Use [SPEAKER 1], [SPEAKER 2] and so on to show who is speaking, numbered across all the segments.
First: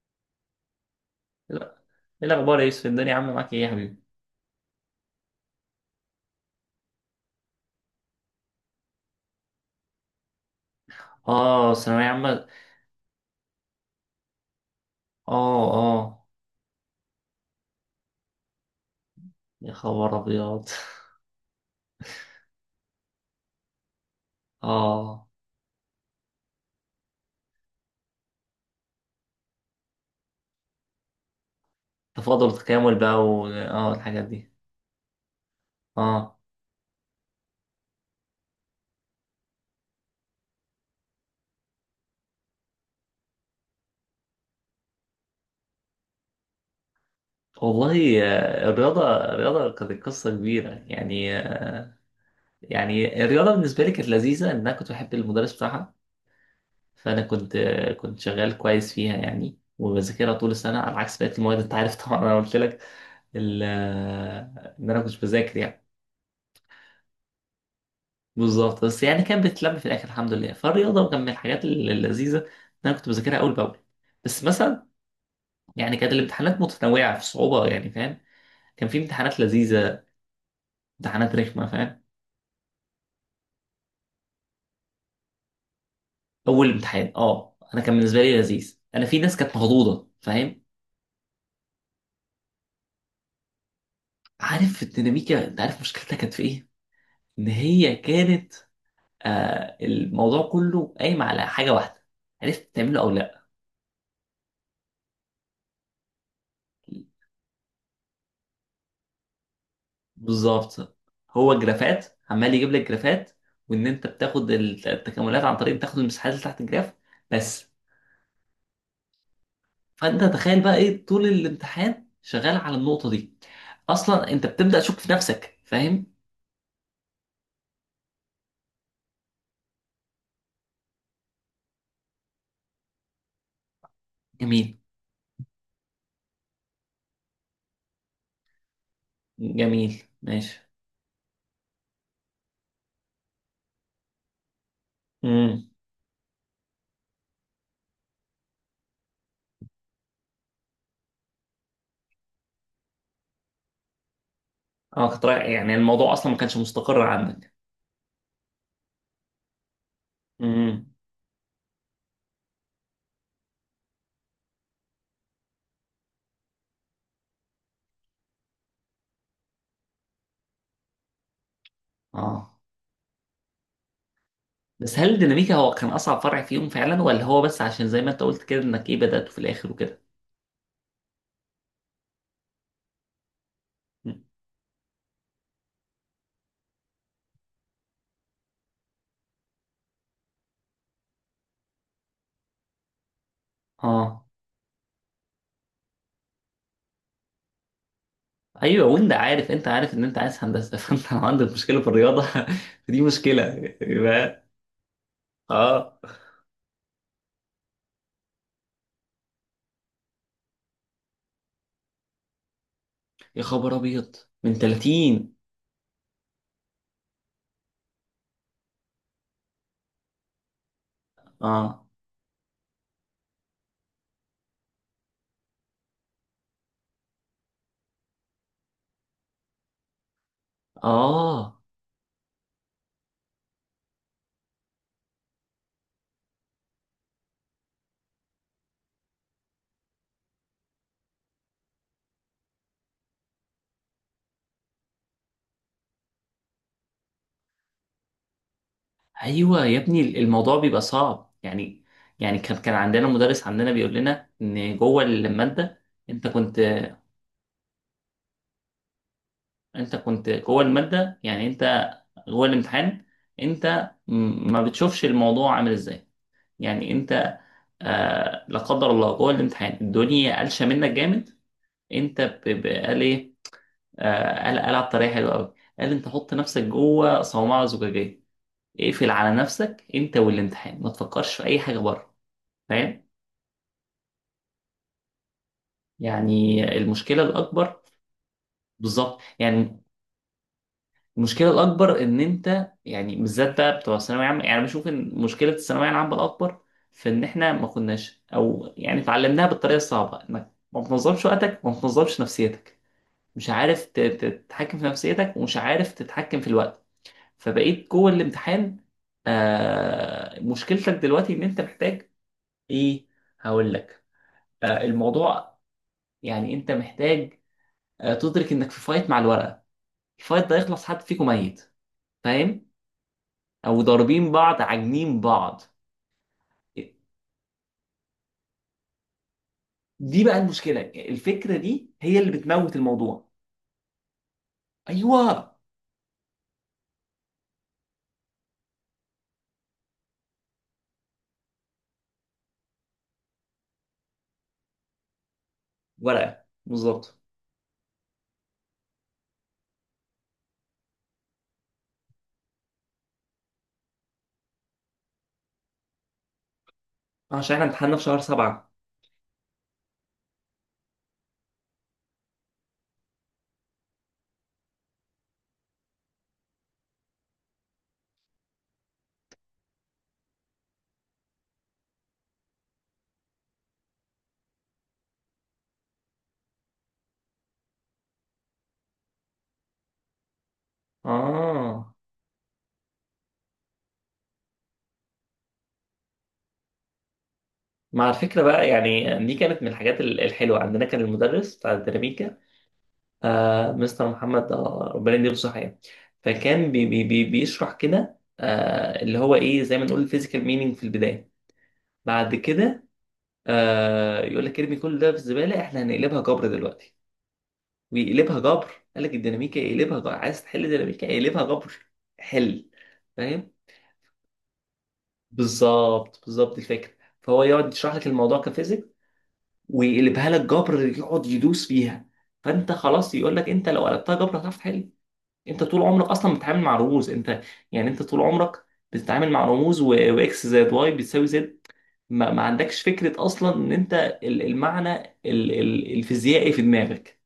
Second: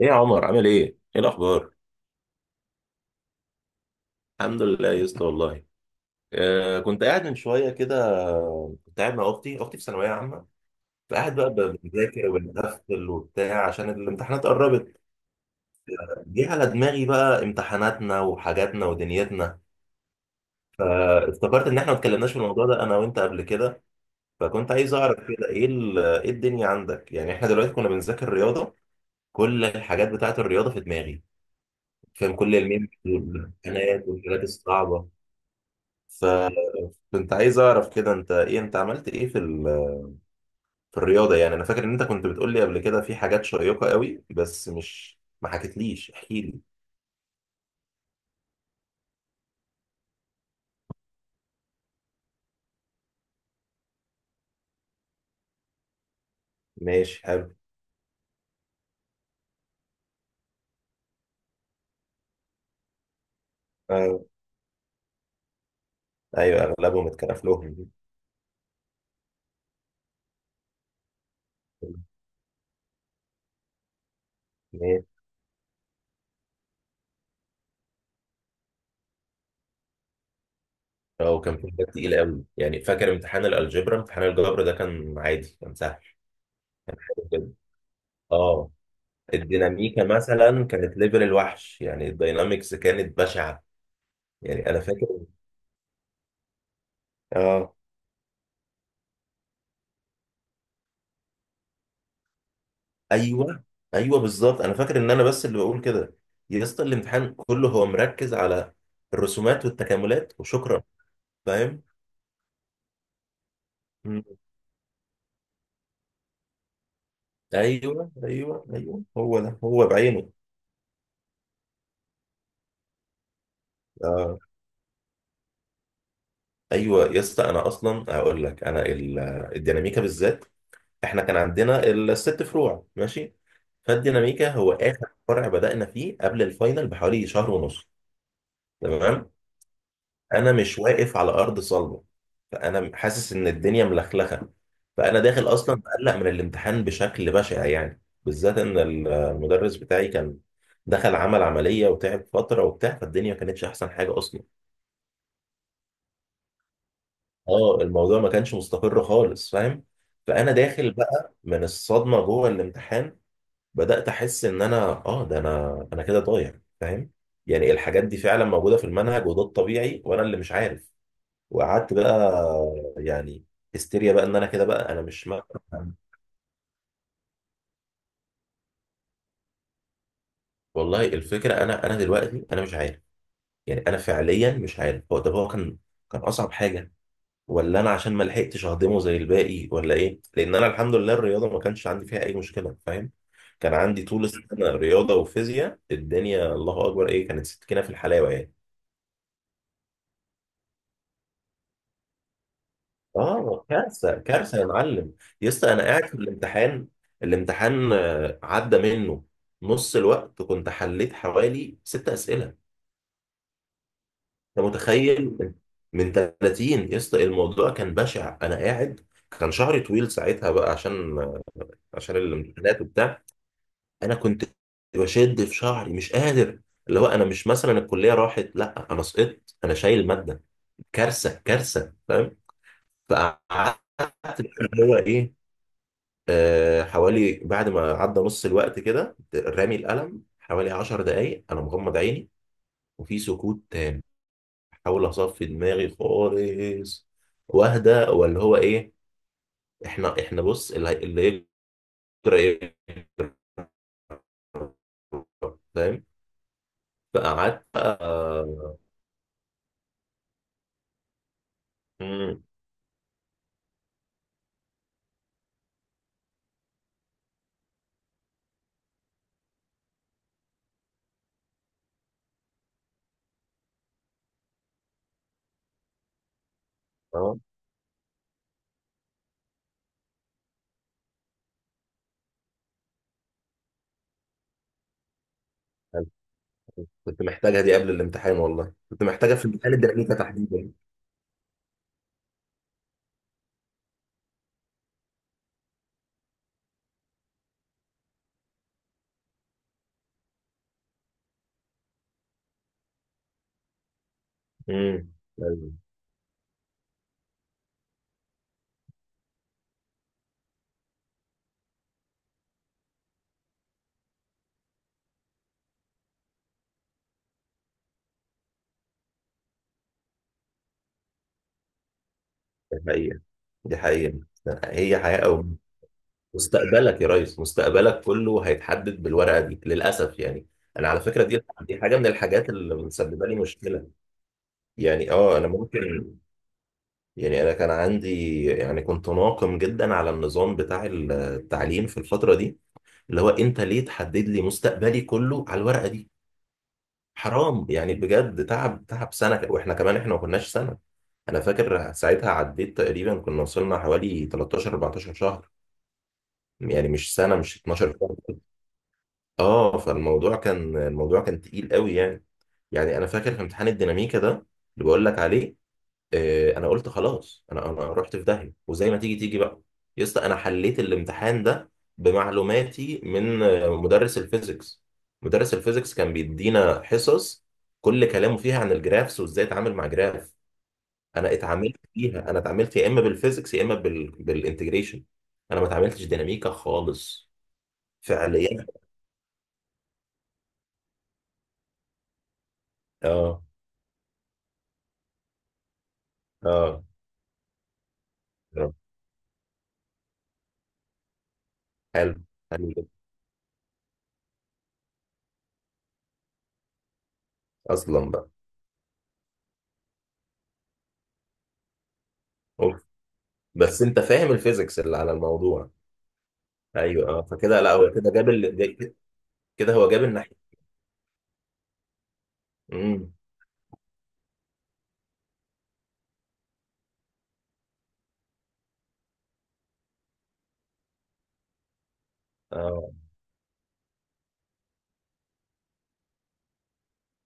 [SPEAKER 1] ايه يا عمر عامل ايه؟ ايه الاخبار؟
[SPEAKER 2] لا. ايه الاخبار يا يوسف؟ الدنيا عامله معاك ايه يا حبيبي؟
[SPEAKER 1] الحمد لله يا اسطى والله. كنت قاعد من شويه كده. كنت قاعد مع اختي في ثانويه عامه، فقاعد بقى
[SPEAKER 2] اه، ثانويه
[SPEAKER 1] بذاكر
[SPEAKER 2] عامه.
[SPEAKER 1] وبنقفل وبتاع عشان الامتحانات قربت.
[SPEAKER 2] اه. اه.
[SPEAKER 1] جه على دماغي بقى امتحاناتنا وحاجاتنا ودنيتنا،
[SPEAKER 2] يا خبر ابيض.
[SPEAKER 1] فافتكرت ان احنا ما اتكلمناش في الموضوع ده انا وانت قبل كده، فكنت عايز اعرف
[SPEAKER 2] اه،
[SPEAKER 1] كده ايه الدنيا عندك؟ يعني احنا دلوقتي كنا بنذاكر رياضه، كل الحاجات بتاعت الرياضه في دماغي، فاهم،
[SPEAKER 2] تفاضل
[SPEAKER 1] كل الميم
[SPEAKER 2] وتكامل بقى و... اه
[SPEAKER 1] والامتحانات
[SPEAKER 2] الحاجات
[SPEAKER 1] والحاجات
[SPEAKER 2] دي.
[SPEAKER 1] الصعبه. ف
[SPEAKER 2] اه،
[SPEAKER 1] كنت عايز اعرف كده انت ايه، انت عملت ايه في الرياضه يعني. انا فاكر ان انت كنت بتقول لي قبل كده في حاجات شيقه قوي بس مش ما حكيتليش، احكي لي.
[SPEAKER 2] والله الرياضه الرياضه كانت قصه كبيره يعني. يعني الرياضه بالنسبه لي كانت لذيذه، ان انا كنت بحب المدرس بتاعها. فانا
[SPEAKER 1] ماشي، حلو.
[SPEAKER 2] كنت كنت شغال كويس فيها يعني، وبذاكرها طول السنه على عكس بقيه المواد. انت عارف طبعا، انا قلت لك
[SPEAKER 1] آه.
[SPEAKER 2] ان انا كنت بذاكر يعني.
[SPEAKER 1] ايوه، اغلبهم اتكرف لهم.
[SPEAKER 2] بالظبط، بس يعني كانت بتتلم في الاخر الحمد لله. فالرياضه كان من الحاجات اللذيذه، ان انا كنت بذاكرها اول باول. بس مثلا
[SPEAKER 1] ماشي.
[SPEAKER 2] يعني كانت الامتحانات متنوعه في الصعوبه، يعني فاهم. كان في امتحانات لذيذه،
[SPEAKER 1] اه،
[SPEAKER 2] امتحانات
[SPEAKER 1] وكان
[SPEAKER 2] رخمه،
[SPEAKER 1] في حاجات
[SPEAKER 2] فاهم.
[SPEAKER 1] تقيله قوي يعني، فاكر امتحان الالجبra، امتحان الجبر ده كان عادي، كان سهل
[SPEAKER 2] اول امتحان
[SPEAKER 1] كده.
[SPEAKER 2] اه، انا كان بالنسبه لي
[SPEAKER 1] اه
[SPEAKER 2] لذيذ. انا في ناس كانت
[SPEAKER 1] الديناميكا
[SPEAKER 2] مخضوضه، فاهم.
[SPEAKER 1] مثلا كانت ليفل الوحش يعني، الداينامكس كانت بشعه. يعني انا
[SPEAKER 2] عارف
[SPEAKER 1] فاكر.
[SPEAKER 2] الديناميكا، انت عارف مشكلتها كانت في ايه؟ ان
[SPEAKER 1] اه
[SPEAKER 2] هي كانت، آه، الموضوع كله قايم على حاجه واحده: عرفت تعمله او لا.
[SPEAKER 1] ايوه ايوه، بالظبط. انا فاكر ان انا بس اللي بقول كده، يا اسطى الامتحان كله هو مركز على الرسومات والتكاملات وشكرا.
[SPEAKER 2] بالظبط. هو
[SPEAKER 1] فاهم.
[SPEAKER 2] جرافات، عمال يجيب لك جرافات، وان انت
[SPEAKER 1] مم.
[SPEAKER 2] التكاملات عن طريق بتاخد المساحات اللي تحت الجراف بس.
[SPEAKER 1] ايوه ايوه ايوه، هو ده هو
[SPEAKER 2] فانت
[SPEAKER 1] بعينه.
[SPEAKER 2] تخيل بقى ايه طول الامتحان شغال على النقطة دي. اصلا
[SPEAKER 1] آه.
[SPEAKER 2] انت بتبدأ تشك في نفسك، فاهم.
[SPEAKER 1] ايوه يا اسطى، انا اصلا هقول لك انا الديناميكا بالذات، احنا كان عندنا الست فروع ماشي، فالديناميكا هو
[SPEAKER 2] جميل.
[SPEAKER 1] اخر فرع بدأنا فيه قبل الفاينل بحوالي شهر ونص. تمام.
[SPEAKER 2] جميل
[SPEAKER 1] انا
[SPEAKER 2] ماشي.
[SPEAKER 1] مش واقف على ارض صلبه، فانا حاسس ان الدنيا ملخلخه، فانا داخل
[SPEAKER 2] امم.
[SPEAKER 1] اصلا مقلق من الامتحان بشكل بشع يعني، بالذات ان المدرس بتاعي كان دخل عمل عمليه وتعب فتره وبتاع، فالدنيا ما كانتش احسن حاجه اصلا.
[SPEAKER 2] اه، كنت رايح يعني، الموضوع اصلا ما كانش مستقر عندك.
[SPEAKER 1] اه، الموضوع ما كانش مستقر خالص فاهم. فانا
[SPEAKER 2] امم.
[SPEAKER 1] داخل بقى من الصدمه جوه الامتحان، بدات احس ان انا، اه ده انا كده ضايع فاهم. يعني الحاجات دي فعلا موجوده في المنهج وده الطبيعي وانا اللي مش عارف. وقعدت بقى،
[SPEAKER 2] اه.
[SPEAKER 1] يعني هستيريا بقى ان انا كده بقى
[SPEAKER 2] بس
[SPEAKER 1] انا
[SPEAKER 2] هل
[SPEAKER 1] مش ما.
[SPEAKER 2] الديناميكا هو كان اصعب فرع فيهم فعلا، ولا هو بس عشان زي ما انت قلت كده انك ايه بدأته في الاخر وكده؟
[SPEAKER 1] والله الفكره، انا دلوقتي انا مش عارف. يعني انا
[SPEAKER 2] مم.
[SPEAKER 1] فعليا مش عارف هو، طب هو كان كان اصعب حاجه، ولا انا عشان ما لحقتش اهضمه زي الباقي، ولا ايه؟ لان انا الحمد لله الرياضه ما كانش عندي فيها اي مشكله فاهم. كان عندي طول
[SPEAKER 2] اه.
[SPEAKER 1] السنه رياضه وفيزياء، الدنيا الله اكبر، ايه كانت، سكينه في الحلاوه يعني.
[SPEAKER 2] ايوه. وانت عارف ان انت عايز هندسه، فانت لو عندك مشكله في الرياضه، فدي مشكله.
[SPEAKER 1] اه كارثه
[SPEAKER 2] يبقى
[SPEAKER 1] كارثه يا معلم. يا اسطى انا
[SPEAKER 2] اه،
[SPEAKER 1] قاعد في الامتحان، الامتحان عدى منه نص الوقت، كنت حليت حوالي ست اسئله.
[SPEAKER 2] يا خبر ابيض. من
[SPEAKER 1] انت
[SPEAKER 2] 30.
[SPEAKER 1] متخيل؟ من 30. يا اسطى الموضوع كان بشع. انا قاعد، كان شعري طويل ساعتها بقى عشان،
[SPEAKER 2] اه.
[SPEAKER 1] عشان الامتحانات وبتاع، انا كنت بشد في شعري، مش قادر، اللي هو انا مش مثلا الكليه راحت، لا انا سقطت، انا شايل ماده، كارثه
[SPEAKER 2] اه.
[SPEAKER 1] كارثه فاهم. فقعدت اللي هو ايه، حوالي بعد ما عدى نص الوقت كده، رامي القلم حوالي عشر دقايق، انا مغمض عيني، وفي سكوت تام، بحاول اصفي دماغي خالص واهدى، ولا هو ايه.
[SPEAKER 2] ايوه يا ابني،
[SPEAKER 1] احنا
[SPEAKER 2] الموضوع
[SPEAKER 1] بص،
[SPEAKER 2] بيبقى صعب
[SPEAKER 1] اللي
[SPEAKER 2] يعني.
[SPEAKER 1] يجرى
[SPEAKER 2] يعني كان
[SPEAKER 1] ايه،
[SPEAKER 2] عندنا مدرس عندنا بيقول لنا ان جوه الماده،
[SPEAKER 1] فاهم.
[SPEAKER 2] انت كنت،
[SPEAKER 1] فقعدت بقى.
[SPEAKER 2] انت كنت جوه الماده يعني، انت
[SPEAKER 1] مم،
[SPEAKER 2] جوه الامتحان، انت ما بتشوفش الموضوع عامل ازاي، يعني انت، آه، لا قدر الله، جوه الامتحان الدنيا قلشه منك جامد. انت قال ايه، قال، قال على الطريقه حلوه قوي. قال انت حط نفسك جوه
[SPEAKER 1] اه
[SPEAKER 2] صومعه زجاجيه، اقفل على نفسك انت والامتحان، ما تفكرش في اي حاجه بره، فاهم. يعني المشكله
[SPEAKER 1] كنت محتاجها دي
[SPEAKER 2] الاكبر،
[SPEAKER 1] قبل الامتحان، والله كنت
[SPEAKER 2] بالظبط
[SPEAKER 1] محتاجها في امتحان
[SPEAKER 2] يعني،
[SPEAKER 1] الدراسة تحديدا.
[SPEAKER 2] المشكله الاكبر ان انت، يعني بالذات بقى بتوع الثانويه العامه، يعني بشوف ان مشكله الثانويه العامه الاكبر، في ان احنا ما كناش او يعني اتعلمناها بالطريقه الصعبه، انك ما بتنظمش وقتك وما بتنظمش نفسيتك، مش عارف تتحكم في
[SPEAKER 1] امم
[SPEAKER 2] نفسيتك، ومش
[SPEAKER 1] أيوة.
[SPEAKER 2] عارف تتحكم في الوقت. فبقيت جوه الامتحان. آه، مشكلتك دلوقتي ان انت محتاج، ايه، هقول لك، الموضوع، يعني انت محتاج، آه، تدرك انك في فايت مع الورقه، الفايت ده يخلص حد فيكم ميت، فاهم.
[SPEAKER 1] دي حقيقة، دي
[SPEAKER 2] او
[SPEAKER 1] حقيقة.
[SPEAKER 2] ضاربين بعض
[SPEAKER 1] هي حياة
[SPEAKER 2] عاجنين
[SPEAKER 1] أو موت.
[SPEAKER 2] بعض.
[SPEAKER 1] مستقبلك يا ريس، مستقبلك كله هيتحدد بالورقه دي للاسف
[SPEAKER 2] دي بقى
[SPEAKER 1] يعني.
[SPEAKER 2] المشكله،
[SPEAKER 1] انا على فكره دي
[SPEAKER 2] الفكره
[SPEAKER 1] دي
[SPEAKER 2] دي
[SPEAKER 1] حاجه من
[SPEAKER 2] هي اللي
[SPEAKER 1] الحاجات اللي
[SPEAKER 2] بتموت
[SPEAKER 1] مسببه
[SPEAKER 2] الموضوع.
[SPEAKER 1] لي مشكله، يعني انا
[SPEAKER 2] ايوه.
[SPEAKER 1] ممكن، يعني انا كان عندي، يعني كنت ناقم جدا على النظام بتاع التعليم في الفتره دي، اللي هو انت ليه تحدد لي مستقبلي كله على الورقه دي؟
[SPEAKER 2] ورقه بالظبط.
[SPEAKER 1] حرام يعني، بجد، تعب تعب سنه، واحنا كمان احنا ما كناش سنه، انا فاكر ساعتها عديت تقريبا كنا وصلنا حوالي 13 14 شهر، يعني مش سنه،
[SPEAKER 2] عشان
[SPEAKER 1] مش
[SPEAKER 2] احنا امتحاننا
[SPEAKER 1] 12
[SPEAKER 2] في
[SPEAKER 1] شهر.
[SPEAKER 2] شهر سبعة.
[SPEAKER 1] اه، فالموضوع كان، الموضوع كان تقيل قوي يعني. يعني انا فاكر في امتحان الديناميكا ده اللي بقول لك عليه، انا قلت خلاص، انا رحت في داهيه وزي ما تيجي تيجي بقى. يا اسطى انا حليت الامتحان ده بمعلوماتي من مدرس الفيزيكس. مدرس الفيزيكس كان بيدينا حصص كل كلامه فيها عن الجرافس وازاي اتعامل مع جراف. انا اتعاملت
[SPEAKER 2] اه،
[SPEAKER 1] فيها انا اتعاملت يا اما بالفيزيكس يا اما بالانتجريشن، انا ما اتعاملتش ديناميكا خالص
[SPEAKER 2] مع الفكرة
[SPEAKER 1] فعليا.
[SPEAKER 2] بقى يعني، دي كانت من الحاجات الحلوة. عندنا كان المدرس بتاع الديناميكا،
[SPEAKER 1] اه.
[SPEAKER 2] آه، مستر محمد، آه، ربنا يديله الصحة يعني. فكان
[SPEAKER 1] اه،
[SPEAKER 2] بي بي بي بيشرح كده، آه، اللي هو ايه، زي ما نقول الفيزيكال مينينج في البداية.
[SPEAKER 1] حلو،
[SPEAKER 2] بعد
[SPEAKER 1] حلو
[SPEAKER 2] كده
[SPEAKER 1] جدا.
[SPEAKER 2] آه، يقول لك ارمي كل ده في الزبالة، احنا هنقلبها جبر دلوقتي.
[SPEAKER 1] اصلا بقى،
[SPEAKER 2] ويقلبها جبر. قال لك الديناميكا يقلبها جبر، عايز تحل ديناميكا يقلبها جبر، حل،
[SPEAKER 1] اوف.
[SPEAKER 2] فاهم.
[SPEAKER 1] بس انت فاهم الفيزيكس اللي على الموضوع.
[SPEAKER 2] بالظبط، بالظبط الفكرة.
[SPEAKER 1] ايوه،
[SPEAKER 2] فهو
[SPEAKER 1] فكده
[SPEAKER 2] يقعد
[SPEAKER 1] لا، هو
[SPEAKER 2] يشرح لك
[SPEAKER 1] كده
[SPEAKER 2] الموضوع كفيزيك،
[SPEAKER 1] كده هو جاب
[SPEAKER 2] ويقلبها
[SPEAKER 1] الناحيه.
[SPEAKER 2] لك جبر، يقعد يدوس فيها. فانت
[SPEAKER 1] امم
[SPEAKER 2] خلاص، يقول لك انت لو قلبتها جبر هتعرف تحل. انت طول عمرك اصلا بتتعامل مع رموز انت. يعني انت طول عمرك بتتعامل مع رموز، واكس زائد واي بتساوي زد. ما عندكش
[SPEAKER 1] اه
[SPEAKER 2] فكره اصلا ان انت المعنى، الفيزيائي في دماغك.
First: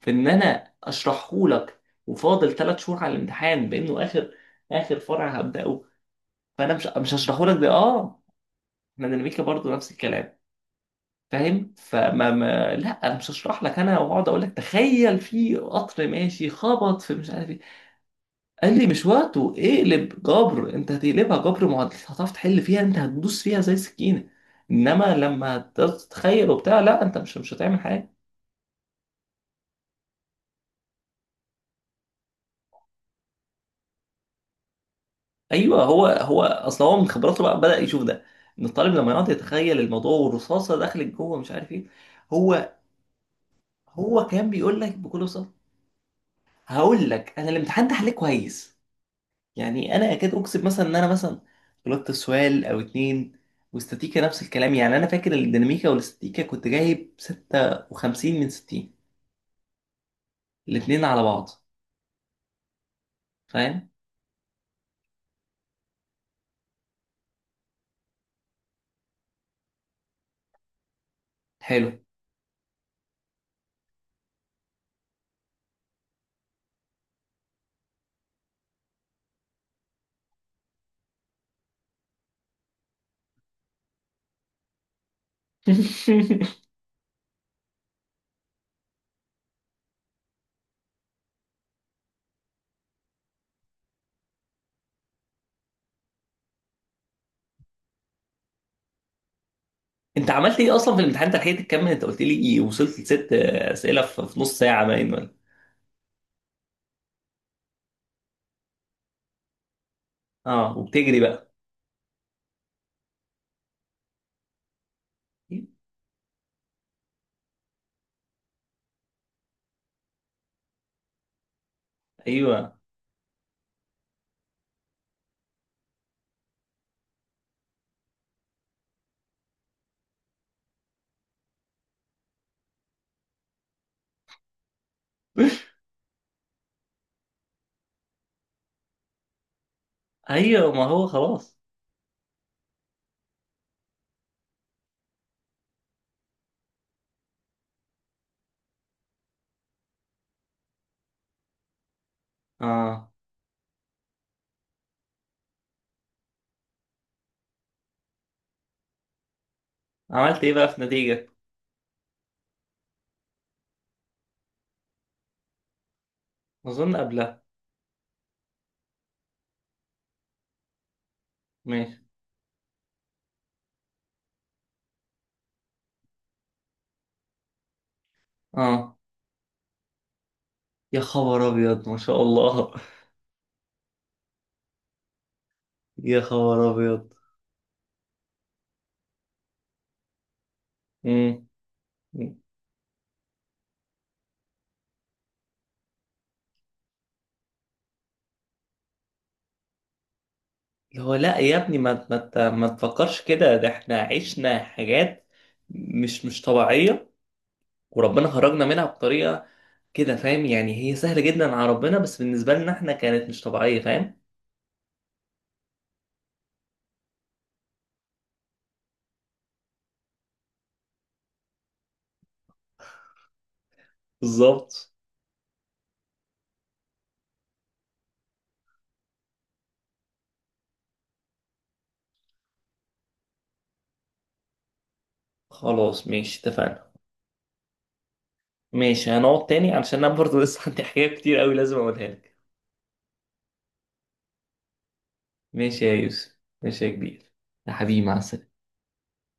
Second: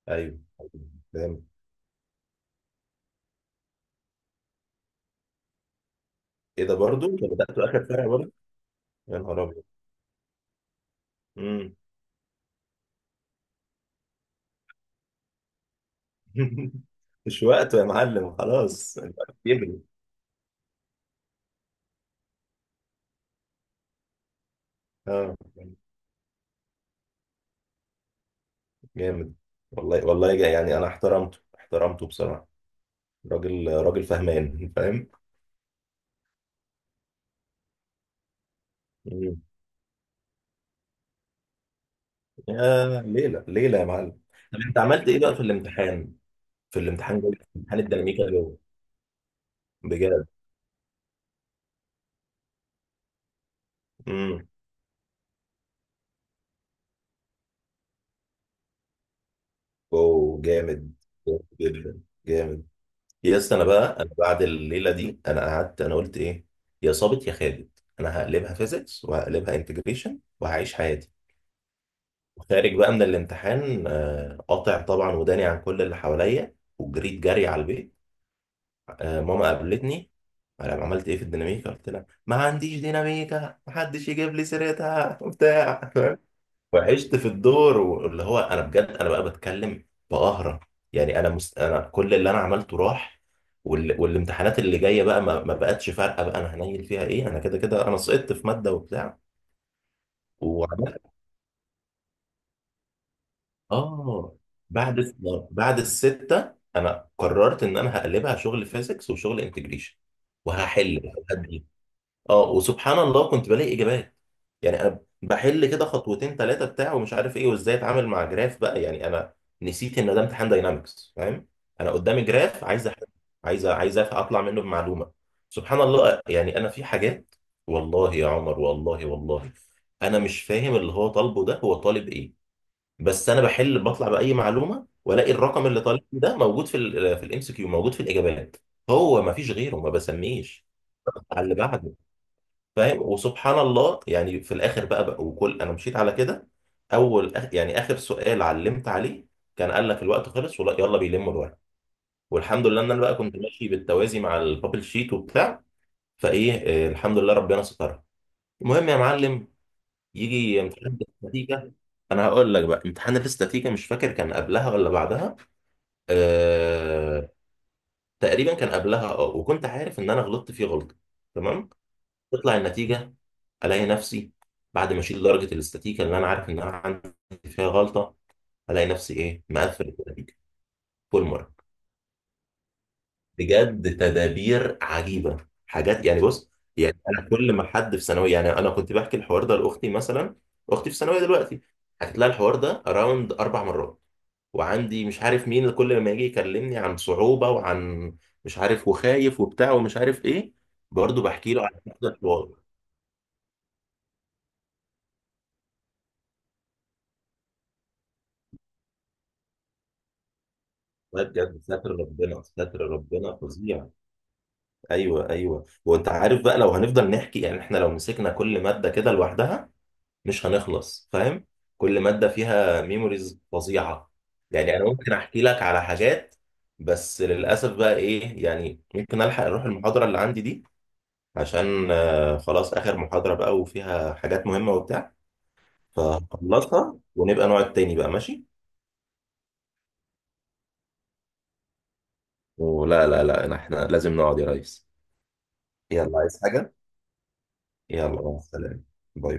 [SPEAKER 2] فان
[SPEAKER 1] ايوه
[SPEAKER 2] انا
[SPEAKER 1] فاهم.
[SPEAKER 2] اشرحه لك وفاضل ثلاث شهور على الامتحان، بانه اخر، اخر فرع هبداه،
[SPEAKER 1] ايه
[SPEAKER 2] فانا
[SPEAKER 1] ده
[SPEAKER 2] مش
[SPEAKER 1] برضو،
[SPEAKER 2] مش
[SPEAKER 1] انت
[SPEAKER 2] هشرحه
[SPEAKER 1] بدات
[SPEAKER 2] لك ده
[SPEAKER 1] اخر فرع
[SPEAKER 2] اه.
[SPEAKER 1] برضو؟
[SPEAKER 2] احنا
[SPEAKER 1] يا
[SPEAKER 2] ديناميكا
[SPEAKER 1] نهار ابيض.
[SPEAKER 2] برضو نفس الكلام، فاهم.
[SPEAKER 1] امم
[SPEAKER 2] فما ما لا انا مش هشرح لك، انا واقعد اقول لك تخيل في قطر ماشي خبط في مش
[SPEAKER 1] مش
[SPEAKER 2] عارف ايه.
[SPEAKER 1] وقته يا معلم،
[SPEAKER 2] قال لي
[SPEAKER 1] خلاص
[SPEAKER 2] مش
[SPEAKER 1] الوقت
[SPEAKER 2] وقته،
[SPEAKER 1] بيجري.
[SPEAKER 2] اقلب جبر، انت هتقلبها جبر معادلة، هتعرف تحل فيها، انت هتدوس فيها زي سكينة. انما
[SPEAKER 1] اه
[SPEAKER 2] لما تتخيل وبتاع، لا، انت مش هتعمل حاجة.
[SPEAKER 1] جامد. والله والله، يعني انا احترمته، احترمته بصراحه، راجل، راجل فهمان فاهم.
[SPEAKER 2] ايوه. هو اصل هو من خبراته بقى بدأ يشوف ده، ان الطالب لما يقعد
[SPEAKER 1] مم.
[SPEAKER 2] يتخيل الموضوع والرصاصة دخلت جوه مش عارف ايه. هو،
[SPEAKER 1] يا ليلى ليلى يا معلم.
[SPEAKER 2] هو كان
[SPEAKER 1] طب انت
[SPEAKER 2] بيقول لك
[SPEAKER 1] عملت ايه
[SPEAKER 2] بكل
[SPEAKER 1] بقى في
[SPEAKER 2] بساطة.
[SPEAKER 1] الامتحان، في
[SPEAKER 2] هقول
[SPEAKER 1] الامتحان، جوه
[SPEAKER 2] لك، انا
[SPEAKER 1] امتحان
[SPEAKER 2] الامتحان ده حليه
[SPEAKER 1] الديناميكا جوه؟
[SPEAKER 2] كويس. يعني انا
[SPEAKER 1] بجد؟
[SPEAKER 2] اكاد اكسب، مثلا ان انا مثلا غلطت سؤال او اتنين. واستاتيكا نفس
[SPEAKER 1] امم
[SPEAKER 2] الكلام. يعني انا فاكر الديناميكا والاستاتيكا كنت جايب 56 من 60،
[SPEAKER 1] اوه جامد،
[SPEAKER 2] الاتنين على
[SPEAKER 1] جامد
[SPEAKER 2] بعض،
[SPEAKER 1] جدا، جامد. يا اسطى انا
[SPEAKER 2] فاهم.
[SPEAKER 1] بقى، انا بعد الليله دي انا قعدت انا قلت ايه، يا صابت يا خابت، انا هقلبها فيزيكس وهقلبها انتجريشن وهعيش حياتي.
[SPEAKER 2] حلو.
[SPEAKER 1] وخارج بقى من الامتحان، قاطع طبعا وداني عن كل اللي حواليا وجريت جري على البيت. ماما قابلتني، انا عملت ايه في الديناميكا؟ قلت لها ما عنديش ديناميكا، محدش يجيب لي سيرتها وبتاع وعشت في الدور واللي هو انا بجد انا بقى بتكلم بقهرة. يعني انا كل اللي انا عملته راح، والامتحانات اللي جايه بقى ما بقتش فارقه بقى، انا هنيل فيها ايه؟ انا كده كده انا سقطت في ماده وبتاع.
[SPEAKER 2] انت عملت ايه اصلا في
[SPEAKER 1] وعملت،
[SPEAKER 2] الامتحان؟ انت لحقت تكمل؟ انت قلت لي إيه؟ وصلت لست اسئله في
[SPEAKER 1] اه،
[SPEAKER 2] في نص ساعه
[SPEAKER 1] بعد
[SPEAKER 2] باين،
[SPEAKER 1] الس-
[SPEAKER 2] ولا؟
[SPEAKER 1] بعد السته انا قررت ان انا هقلبها شغل فيزيكس وشغل انتجريشن
[SPEAKER 2] اه،
[SPEAKER 1] وهحل.
[SPEAKER 2] وبتجري بقى.
[SPEAKER 1] اه، وسبحان الله كنت بلاقي اجابات، يعني انا بحل كده خطوتين ثلاثه بتاع ومش عارف ايه وازاي اتعامل مع جراف بقى يعني. انا نسيت ان ده امتحان داينامكس فاهم، انا قدامي جراف
[SPEAKER 2] ايوه.
[SPEAKER 1] عايز أحل، عايز اطلع منه بمعلومه. سبحان الله يعني، انا في حاجات، والله يا عمر والله والله، انا مش فاهم اللي هو طالبه ده هو طالب ايه، بس انا بحل بطلع باي معلومه والاقي الرقم اللي طالب ده موجود في ال في الام سي كيو، موجود في الاجابات، هو ما فيش غيره، ما بسميش
[SPEAKER 2] ايوه، ما هو
[SPEAKER 1] على اللي
[SPEAKER 2] خلاص.
[SPEAKER 1] بعده، فاهم. وسبحان الله يعني في الاخر بقى، وكل انا مشيت على كده. اول يعني اخر سؤال علمت عليه كان قال لك الوقت خلص ولا يلا بيلموا الورق. والحمد لله ان انا
[SPEAKER 2] اه،
[SPEAKER 1] بقى كنت ماشي بالتوازي مع البابل شيت وبتاع، فايه، الحمد لله ربنا سترها. المهم يا معلم،
[SPEAKER 2] عملت ايه
[SPEAKER 1] يجي
[SPEAKER 2] بقى في
[SPEAKER 1] امتحان
[SPEAKER 2] نتيجة؟
[SPEAKER 1] الاستاتيكا، انا هقول لك بقى امتحان الاستاتيكا مش فاكر كان قبلها ولا بعدها،
[SPEAKER 2] اظن
[SPEAKER 1] أه...
[SPEAKER 2] قبلها.
[SPEAKER 1] تقريبا كان قبلها، اه، وكنت عارف ان انا غلطت فيه غلطه. تمام،
[SPEAKER 2] ماشي.
[SPEAKER 1] تطلع النتيجة، ألاقي نفسي بعد ما أشيل درجة الاستاتيكا اللي أنا عارف إن أنا عندي فيها غلطة، ألاقي
[SPEAKER 2] اه،
[SPEAKER 1] نفسي إيه، مقفل النتيجة،
[SPEAKER 2] يا
[SPEAKER 1] فول
[SPEAKER 2] خبر
[SPEAKER 1] مارك.
[SPEAKER 2] ابيض، ما شاء الله.
[SPEAKER 1] بجد تدابير عجيبة، حاجات
[SPEAKER 2] يا
[SPEAKER 1] يعني بص.
[SPEAKER 2] خبر
[SPEAKER 1] يعني
[SPEAKER 2] ابيض.
[SPEAKER 1] أنا كل ما حد في ثانوية، يعني أنا كنت بحكي الحوار ده لأختي مثلا، أختي في ثانوية
[SPEAKER 2] امم.
[SPEAKER 1] دلوقتي، حكيت لها
[SPEAKER 2] اللي
[SPEAKER 1] الحوار ده أراوند أربع مرات، وعندي مش عارف مين كل ما يجي يكلمني عن صعوبة وعن مش عارف وخايف وبتاع ومش عارف إيه،
[SPEAKER 2] هو،
[SPEAKER 1] برضه
[SPEAKER 2] لا
[SPEAKER 1] بحكي
[SPEAKER 2] يا
[SPEAKER 1] له عن
[SPEAKER 2] ابني،
[SPEAKER 1] نفس الحوار.
[SPEAKER 2] ما تفكرش كده، ده احنا عشنا حاجات مش طبيعية، وربنا خرجنا منها بطريقة كده، فاهم. يعني هي سهلة
[SPEAKER 1] والله
[SPEAKER 2] جدا
[SPEAKER 1] بجد
[SPEAKER 2] على
[SPEAKER 1] ستر
[SPEAKER 2] ربنا، بس
[SPEAKER 1] ربنا،
[SPEAKER 2] بالنسبة لنا
[SPEAKER 1] ستر
[SPEAKER 2] احنا كانت
[SPEAKER 1] ربنا
[SPEAKER 2] مش طبيعية،
[SPEAKER 1] فظيع.
[SPEAKER 2] فاهم.
[SPEAKER 1] ايوه ايوه، وانت عارف بقى لو هنفضل نحكي، يعني احنا لو مسكنا كل ماده كده لوحدها مش هنخلص فاهم، كل ماده فيها ميموريز فظيعه. يعني انا
[SPEAKER 2] بالظبط.
[SPEAKER 1] ممكن احكي لك على حاجات، بس للاسف بقى ايه، يعني ممكن الحق اروح المحاضره اللي عندي دي عشان خلاص اخر محاضره بقى وفيها حاجات مهمه وبتاع،
[SPEAKER 2] خلاص ماشي، اتفقنا.
[SPEAKER 1] فهخلصها ونبقى نقعد تاني بقى ماشي.
[SPEAKER 2] ماشي، هنقعد تاني علشان انا برضه لسه عندي حاجات كتير قوي لازم اقولها لك.
[SPEAKER 1] ولا لا لا، احنا لازم نقعد يا ريس.
[SPEAKER 2] ماشي يا
[SPEAKER 1] يلا
[SPEAKER 2] يوسف.
[SPEAKER 1] عايز حاجه؟
[SPEAKER 2] ماشي يا كبير. يا حبيبي، مع
[SPEAKER 1] يلا مع
[SPEAKER 2] السلامة.
[SPEAKER 1] السلامة، باي.